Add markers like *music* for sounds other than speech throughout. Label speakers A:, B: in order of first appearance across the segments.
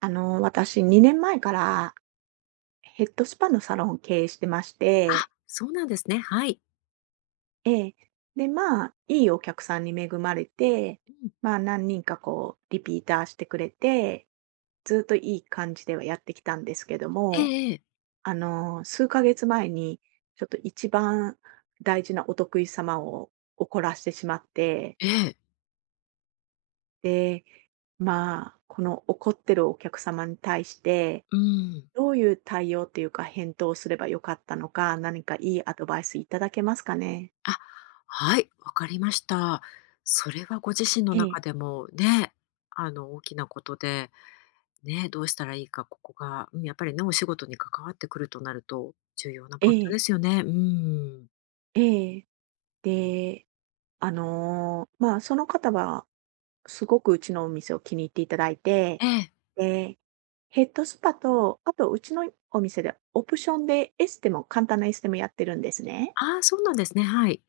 A: 私、2年前からヘッドスパのサロンを経営してまし
B: あ、
A: て、
B: そうなんですね。はい。
A: ええ。で、まあ、いいお客さんに恵まれて、
B: うん。
A: 何人かリピーターしてくれて、ずっといい感じではやってきたんですけど
B: え
A: も、
B: えええ。
A: 数ヶ月前に、ちょっと一番大事なお得意様を怒らしてしまって、
B: ええ。
A: で、この怒ってるお客様に対して、
B: うん。
A: どういう対応っていうか、返答をすればよかったのか、何かいいアドバイスいただけますかね？
B: あ、はい、わかりました。それはご自身の
A: ええ、
B: 中でもね、大きなことで、ね、どうしたらいいか、ここが、うん、やっぱりね、お仕事に関わってくるとなると、重要な
A: え
B: ポイントで
A: え、
B: すよね。うーん。
A: ええ。で、その方は、すごくうちのお店を気に入っていただいて、
B: ええ。
A: で、ヘッドスパと、あとうちのお店でオプションでエステも簡単なエステもやってるんですね。
B: ああ、そうなんですね。はい。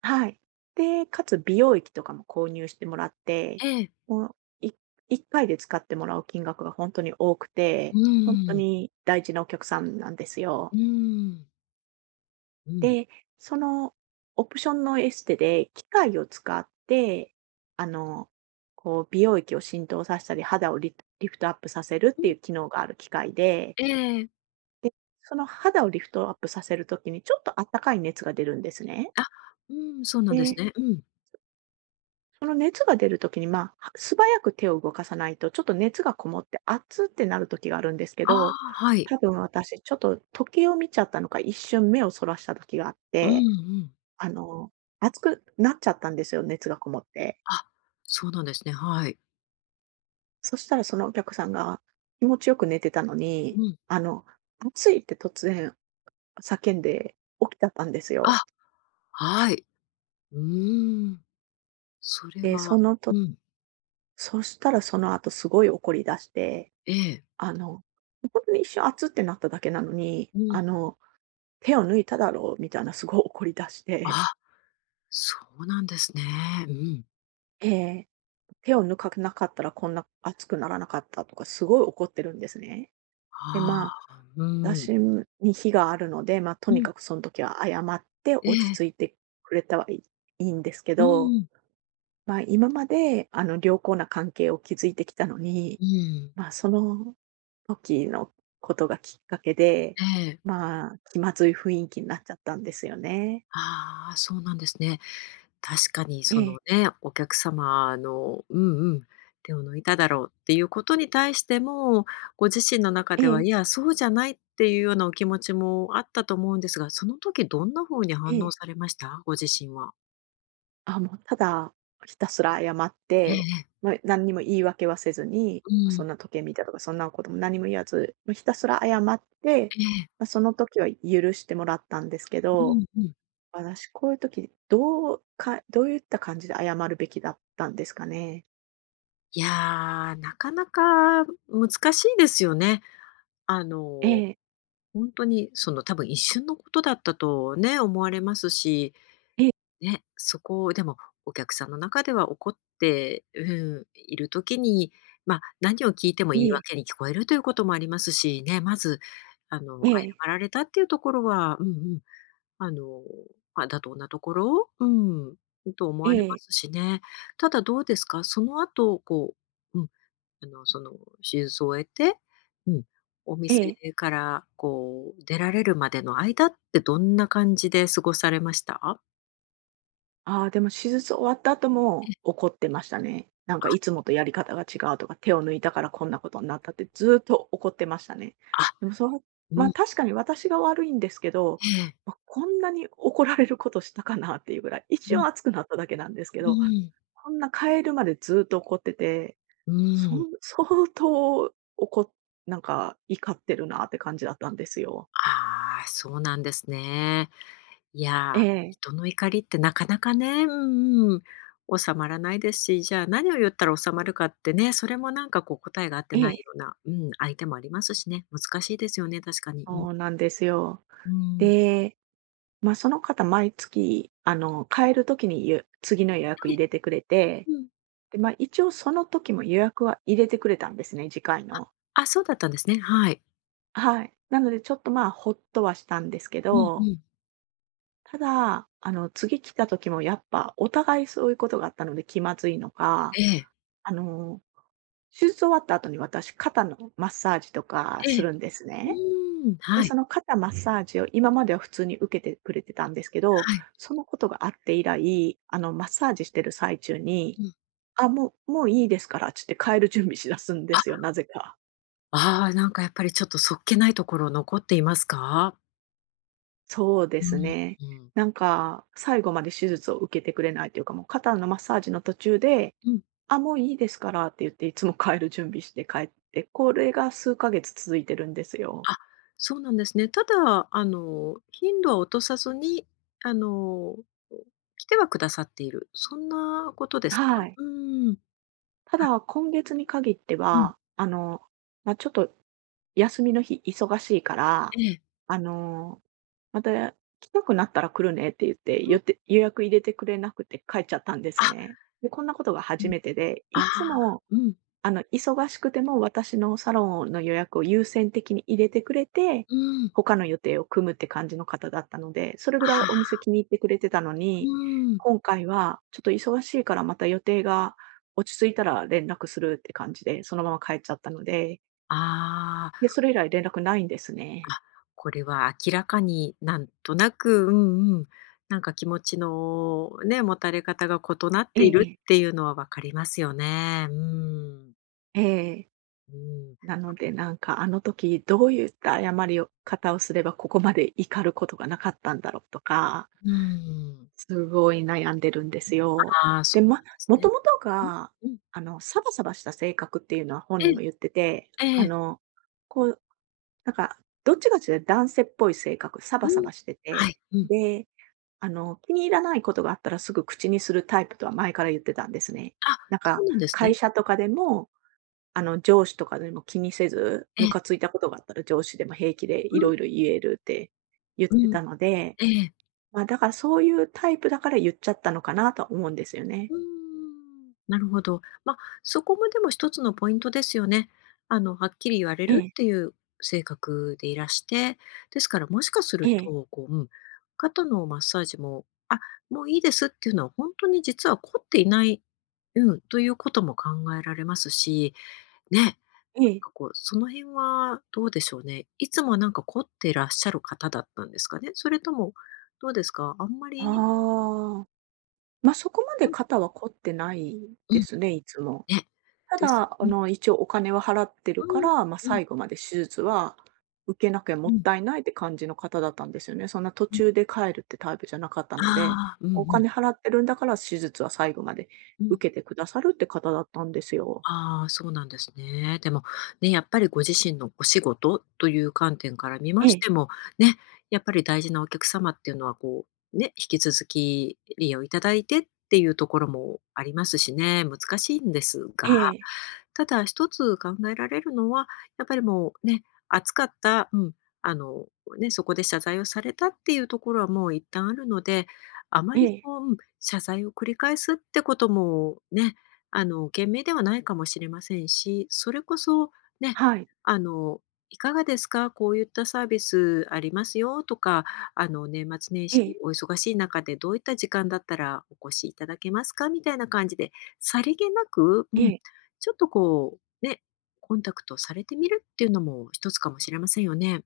A: はい。で、かつ美容液とかも購入してもらって、
B: ええ。
A: もう、い1回で使ってもらう金額が本当に多くて、
B: う
A: 本当
B: ーん。
A: に大事なお客さんなんですよ。
B: うーん。うん。
A: で、そのオプションのエステで機械を使って、あの、こう美容液を浸透させたり、肌をリフトアップさせるっ
B: う
A: てい
B: ん。
A: う機能がある機械で、
B: ええ。
A: で、その肌をリフトアップさせる時にちょっとあったかい熱が出るんですね。
B: あ、うん、そうなんです
A: で、
B: ね。うん。
A: その熱が出るときに、素早く手を動かさないと、ちょっと熱がこもって、熱ってなるときがあるんですけ
B: あ
A: ど、
B: あ、はい。
A: 多分私ちょっと時計を見ちゃったのか、一瞬目をそらしたときがあっ
B: うん
A: て、
B: うん。
A: あの、熱くなっちゃったんですよ、熱がこもって。
B: あ、そうなんですね。はい。
A: そしたらそのお客さんが気持ちよく寝てたのに、
B: うん。
A: あの、「熱い」って突然叫んで起きちゃったんです
B: あ、
A: よ。
B: はい。うーん。それ
A: で、そ
B: は
A: のと
B: うん。
A: そしたらその後すごい怒り出して、
B: ええ。
A: あの、本当に一瞬、熱ってなっただけなのに、
B: うん。
A: 手を抜いただろうみたいな、すごい怒り出して、
B: あ、そうなんですね。うん。
A: ええ、手を抜かなかったらこんな熱くならなかったとか、すごい怒ってるんですね。で、
B: ああ、うん。
A: 私に非があるので、と
B: う
A: に
B: ん。
A: かくその時は謝って
B: え
A: 落ち
B: え。
A: 着いてくれたはいいいんですけ
B: う
A: ど、
B: んうん。
A: 今まであの良好な関係を築いてきたのに、
B: うん。
A: その時のことがきっかけで、
B: ええ。
A: 気まずい雰囲気になっちゃったんですよね。
B: ああ、そうなんですね。確かに
A: え
B: その
A: え、
B: ね、お客様のうんうん、手を抜いただろうっていうことに対しても、ご自身の中
A: え
B: では、
A: え、
B: いや、そうじゃないっていうようなお気持ちもあったと思うんですが、その時どんな方に
A: え
B: 反応
A: え。
B: されました？ご自身は。
A: あ、ただ、ひたすら謝っ
B: え
A: て、
B: え
A: 何にも言い訳はせずに、
B: う
A: そん
B: ん。
A: な時計見たとか、そんなことも何も言わず、もうひたすら謝って、
B: ええ。
A: その時は許してもらったんですけ
B: う
A: ど、
B: んうん。
A: 私こういう時、どういった感じで謝るべきだったんですかね？
B: いやー、なかなか難しいですよね。あ
A: え
B: の、
A: え、
B: 本当にその多分一瞬のことだったとね、思われますし
A: ええ、
B: ね、そこでもお客さんの中では怒ってうん、いる時に、まあ、何を聞いても言い
A: ええ、
B: 訳に聞こえるということもありますしね、まず、あの、
A: ええ、
B: 謝られたっていうところは、うんうん、あの、まあ、妥当なところ、うん、と思
A: え
B: われま
A: え、
B: すしね。ただどうですか、その後、こう、うん、その手術を終えて、うん、お
A: え
B: 店
A: え。
B: から、こう、出られるまでの間ってどんな感じで過ごされました？
A: ああ、でも手術終わった後も
B: え、
A: 怒ってましたね。なんかいつもとやり方が違うとか、手を抜いたからこんなことになったってずーっと怒ってましたね。
B: あ、
A: でも、
B: うん。
A: 確かに私が悪いんですけど、
B: ええ。
A: こんなに怒られることしたかなっていうぐらい、一
B: う
A: 瞬
B: ん、
A: 熱くなっただけなんですけ
B: う
A: ど、
B: ん、
A: こんな変えるまでずーっと怒ってて、*laughs* 相当怒っなんか怒ってるなって感じだったんですよ。
B: ああ、そうなんですね。い
A: え
B: や、
A: え、
B: 人の怒りってなかなかね、うんうん、収まらないですし、じゃあ何を言ったら収まるかってね、それもなんかこう答えが合って
A: え
B: ない
A: え、
B: ような、うん、相手もありますしね、難しいですよね、確かに。うん、
A: そうなんですよ。
B: うん。
A: で、その方、毎月、変える時に次の予約
B: え
A: 入れてくれて、
B: え、うん。
A: で、一応その時も予約は入れてくれたんですね、次回の。
B: あ、そうだったんですね、はい。
A: はい。なのでちょっと、ま、あほっとはしたんですけ
B: うんう
A: ど、
B: ん。
A: ただ、次来た時もやっぱお互いそういうことがあったので気まずいのか、
B: ええ、
A: あの、手術終わった後に私、肩のマッサージとか
B: え
A: す
B: え。
A: るんですね。
B: うん、
A: で、
B: はい、
A: その肩マッサージを今までは普通に受けてくれてたんですけど、
B: はい。
A: そのことがあって以来、マッサージしてる最中に、
B: うん。
A: あ、もういいですからつって帰る準備しだすんで
B: あ、
A: すよ、なぜか。
B: ああ、なんかやっぱりちょっとそっけないところ残っていますか？
A: そうで
B: う
A: す
B: ん、
A: ね。
B: うん。
A: なんか、最後まで手術を受けてくれないというか、もう肩のマッサージの途中で、
B: うん。
A: あ、もういいですからって言っていつも帰る準備して帰って、これが数ヶ月続いてるんですよ。
B: あ、そうなんですね。ただ、頻度は落とさずに、あの、来てはくださっている、そんなことですか？
A: はい。
B: うーん。
A: た
B: あ、
A: だ、今月に限って
B: うん。
A: は、ちょっと休みの日忙しいから、
B: ええ。
A: あの、また来たくなったら来るねって言って、
B: うん。
A: 予約入れてくれなくて帰っちゃったんです
B: あ、
A: ね。で、こんなことが
B: う
A: 初
B: ん。
A: めてで、
B: あ
A: い
B: あ、
A: つも
B: うん。
A: 忙しくても私のサロンの予約を優先的に入れてくれて、
B: うん。
A: 他の予定を組むって感じの方だったので、それ
B: あ
A: ぐらいお
B: あ、
A: 店気に入ってくれてたの
B: う
A: に、
B: ーん。
A: 今回はちょっと忙しいからまた予定が落ち着いたら連絡するって感じで、そのまま帰っちゃったので、
B: ああ、あ、
A: で、それ以来連絡ないんですね。
B: これは明らかになんとなくうんうん、なんか気持ちのね、持たれ方が異なっ
A: え
B: ている
A: え、
B: っていうのは分かりますよね。うーん。
A: ええ。
B: うん。
A: なのでなんかあの時どういった謝りを方をすればここまで怒ることがなかったんだろうとか、
B: うーん。
A: すごい悩んでるんですよ。
B: ああ、
A: で、
B: そうなんです
A: も
B: ね。
A: ともとが、
B: うんうん。
A: サバサバした性格っていうのは本
B: え
A: 人
B: え、
A: も言ってて、
B: ええ、
A: こう、なんか、どっちかというと男性っぽい性格、サ
B: う
A: バサ
B: ん。
A: バして
B: はい、
A: て、
B: うん。
A: で、気に入らないことがあったらすぐ口にするタイプとは前から言ってたんですね。
B: あ、
A: なん
B: そう
A: か、
B: なんですね。
A: 会社とかでも、上司とかでも気にせず、
B: え
A: ム
B: え、
A: カついたことがあったら上司でも平気でい
B: うん、
A: ろいろ言えるって言っ
B: う
A: て
B: ん、
A: たので、
B: ええ。
A: だからそういうタイプだから言っちゃったのかなとは思うんですよね。
B: うーん、なるほど。ま、そこもでも一つのポイントですよね。はっきり言われ
A: え
B: る
A: え、
B: っていう性格でいらして、ですからもしかす
A: え
B: る
A: え、
B: と、こう、うん、肩のマッサージも、あ、もういいですっていうのはほんとに実は凝っていない、うん、ということも考えられますし、ね。
A: ええ。
B: かこう、その辺はどうでしょうね。いつもはなんか凝ってらっしゃる方だったんですかね？それとも、どうですか？あんまり
A: ああ、そこまで
B: うん、
A: 肩は凝ってない
B: う
A: で
B: ん、
A: すね、いつも。
B: ね、
A: た
B: です。
A: だ、
B: うん、
A: 一応お金は払ってるか
B: うん、
A: ら、
B: うん、
A: 最後まで手術は受けなきゃも
B: う
A: っ
B: ん、
A: たいないって感じの方だったんですよね。そんな途
B: うん。
A: 中で帰るってタイプじゃなかった
B: あ
A: ので、
B: あ、うんう
A: お
B: ん、
A: 金払ってるんだから手術は最後まで
B: うん。
A: 受けてくださるって方だったんですよ。
B: ああ、そうなんですね。でも、ね、やっぱりご自身のお仕事という観点から見ま
A: え
B: し
A: え、
B: ても、ね、やっぱり大事なお客様っていうのはこう、ね、引き続き利用いただいてっていうところもありますしね、難しいんですが
A: ええ、
B: ただ一つ考えられるのは、やっぱりもうね、熱かった、うん、あの、ね、そこで謝罪をされたっていうところはもう一旦あるので、あま
A: え
B: り
A: え、
B: こう、うん、謝罪を繰り返すってこともね、賢明ではないかもしれませんし、それこそね、
A: はい、
B: あの、いかがですかこういったサービスありますよとか、年末年
A: え
B: 始
A: え、
B: お忙しい中でどういった時間だったらお越しいただけますかみたいな感じで、さりげなく、う
A: え
B: ん
A: え。
B: ちょっとこう、ね、コンタクトされてみるっていうのも一つかもしれませんよね。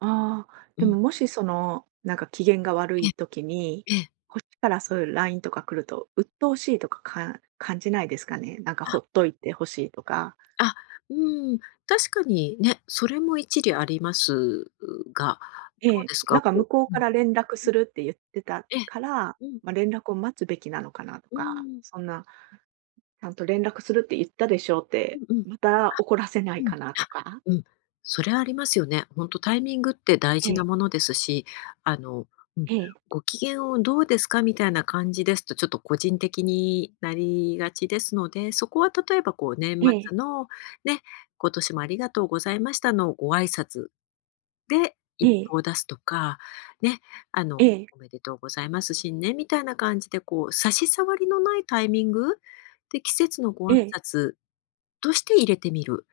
A: ああ、
B: う
A: で
B: ん。
A: ももしその、なんか機嫌が悪
B: え
A: い時に、
B: え、ええ。
A: こっちからそういう LINE とか来ると、鬱陶しいとか、感じないですかね？なんか
B: あ、
A: ほっといてほしいとか。
B: あ、うん、確かにね、それも一理ありますが、
A: え
B: どう
A: え、
B: です
A: な
B: か？
A: ん
B: こ
A: か向こう
B: うう
A: か
B: ん、
A: ら連絡
B: う
A: す
B: ん、
A: るって言ってた
B: ええ、
A: から、
B: うん、
A: 連絡を待つべきなのかなと
B: うー
A: か、
B: ん、
A: そんな、ちゃんと連絡するって言ったでしょうって、
B: うんうん。あ
A: また怒らせない
B: うん。
A: かなと
B: あ、
A: か。
B: うん。それはありますよね。ほんとタイミングって大
A: え
B: 事な
A: え、
B: ものですし、あの、うん、
A: ええ、
B: ご機嫌をどうですかみたいな感じですと、ちょっと個人的になりがちですので、そこは例えばこう年
A: ええ、
B: 末のね、今年もありがとうございましたのご挨拶で
A: え
B: 一
A: え、
B: 報を出すとか、ね、あの、
A: ええ、
B: おめでとうございます、新年みたいな感じでこう差し障りのないタイミングで季節のご
A: え
B: 挨
A: え。
B: 拶として入れてみる。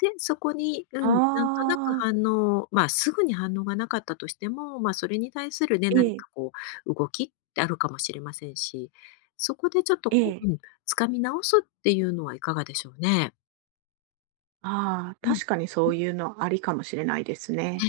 B: で、そこに、う
A: あ
B: ん、なんとなく
A: あ、
B: 反応、まあ、すぐに反応がなかったとしても、まあ、それに対するね、
A: え
B: 何
A: え、
B: かこう動きってあるかもしれませんし、そこでちょっと
A: え
B: こう、
A: え。
B: うん、掴み直すっていうのはいかがでしょうね。
A: ああ、
B: うん。
A: 確かにそ
B: う
A: う
B: ん、
A: いうのありかもしれないですね。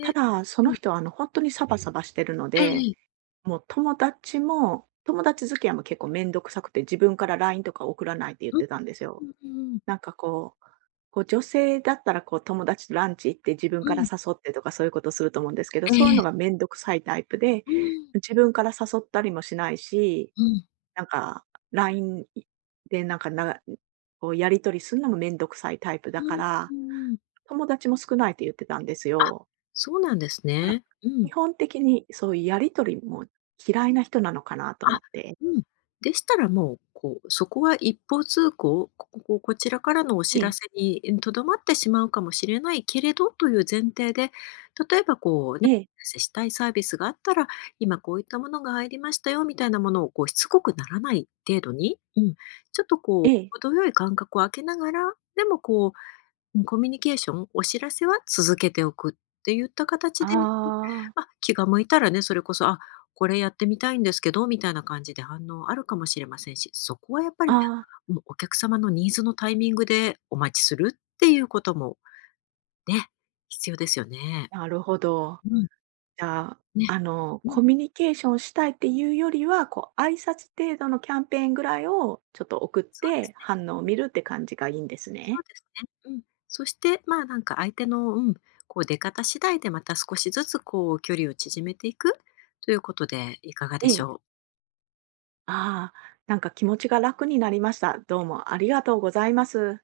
A: た
B: で
A: だ、そ
B: う
A: の
B: ん、
A: 人は本当にサバサバしてるの
B: え
A: で、
B: え
A: 友達も友達付き合いも結構めんどくさくて、自分から LINE とか送らないって言ってたんですよ。
B: うんうんうん。
A: なんかこう、女性だったらこう友達とランチ行って自分
B: う
A: から
B: ん、
A: 誘ってとかそういうことすると思うんですけど、
B: え
A: そういうのが
B: え。
A: めんどくさいタイプで、
B: うん、
A: 自分から誘ったりもしないし、
B: うん、
A: なんか LINE でなんかなこうやり取りすんのもめんどくさいタイプだ
B: う
A: か
B: ん、
A: ら、
B: うん。
A: 友達も少ないって言ってたんです
B: あ、
A: よ。
B: そうなんです
A: だから、
B: ね。うん。
A: 基本的にそういうやり取りも嫌いな人なのかなと
B: あ、
A: 思って。
B: うん。でしたらもう、こう、そこは一方通行、こここちらからのお
A: え
B: 知らせ
A: え、
B: に、うん、とどまってしまうかもしれないけれどという前提で、例えばこうね、
A: ええ、
B: お知らせしたいサービスがあったら、今こういったものが入りましたよみたいなものをこうしつこくならない程度に、うん、ちょっとこ
A: え
B: う、
A: え。
B: 程よい間隔を空けながら、でもこう、うん、コミュニケーション、お知らせは続けておくって言った形で、うん、
A: ああ、
B: まあ、気が向いたらね、それこそ、あ、これやってみたいんですけど、みたいな感じで反応あるかもしれませんし、そこはやっぱりね、
A: あ
B: うん、お客様のニーズのタイミングでお待ちするっていうこともね、必要ですよね。
A: あ、なるほど。
B: うん、
A: じゃあ、
B: ね、うん、
A: コミュニケーションしたいっていうよりは、こう、挨拶程度のキャンペーンぐらいをちょっと送っ
B: そうで
A: て、
B: すね、
A: 反応を見るって感じがいいんです
B: そう
A: ね。
B: ですね。うん。そして、まあ、なんか相手の、うん、こう出方次第でまた少しずつこう距離を縮めていくということでいかが
A: え
B: でし
A: え。
B: ょう？
A: ああ、なんか気持ちが楽になりました。どうもありがとうございます。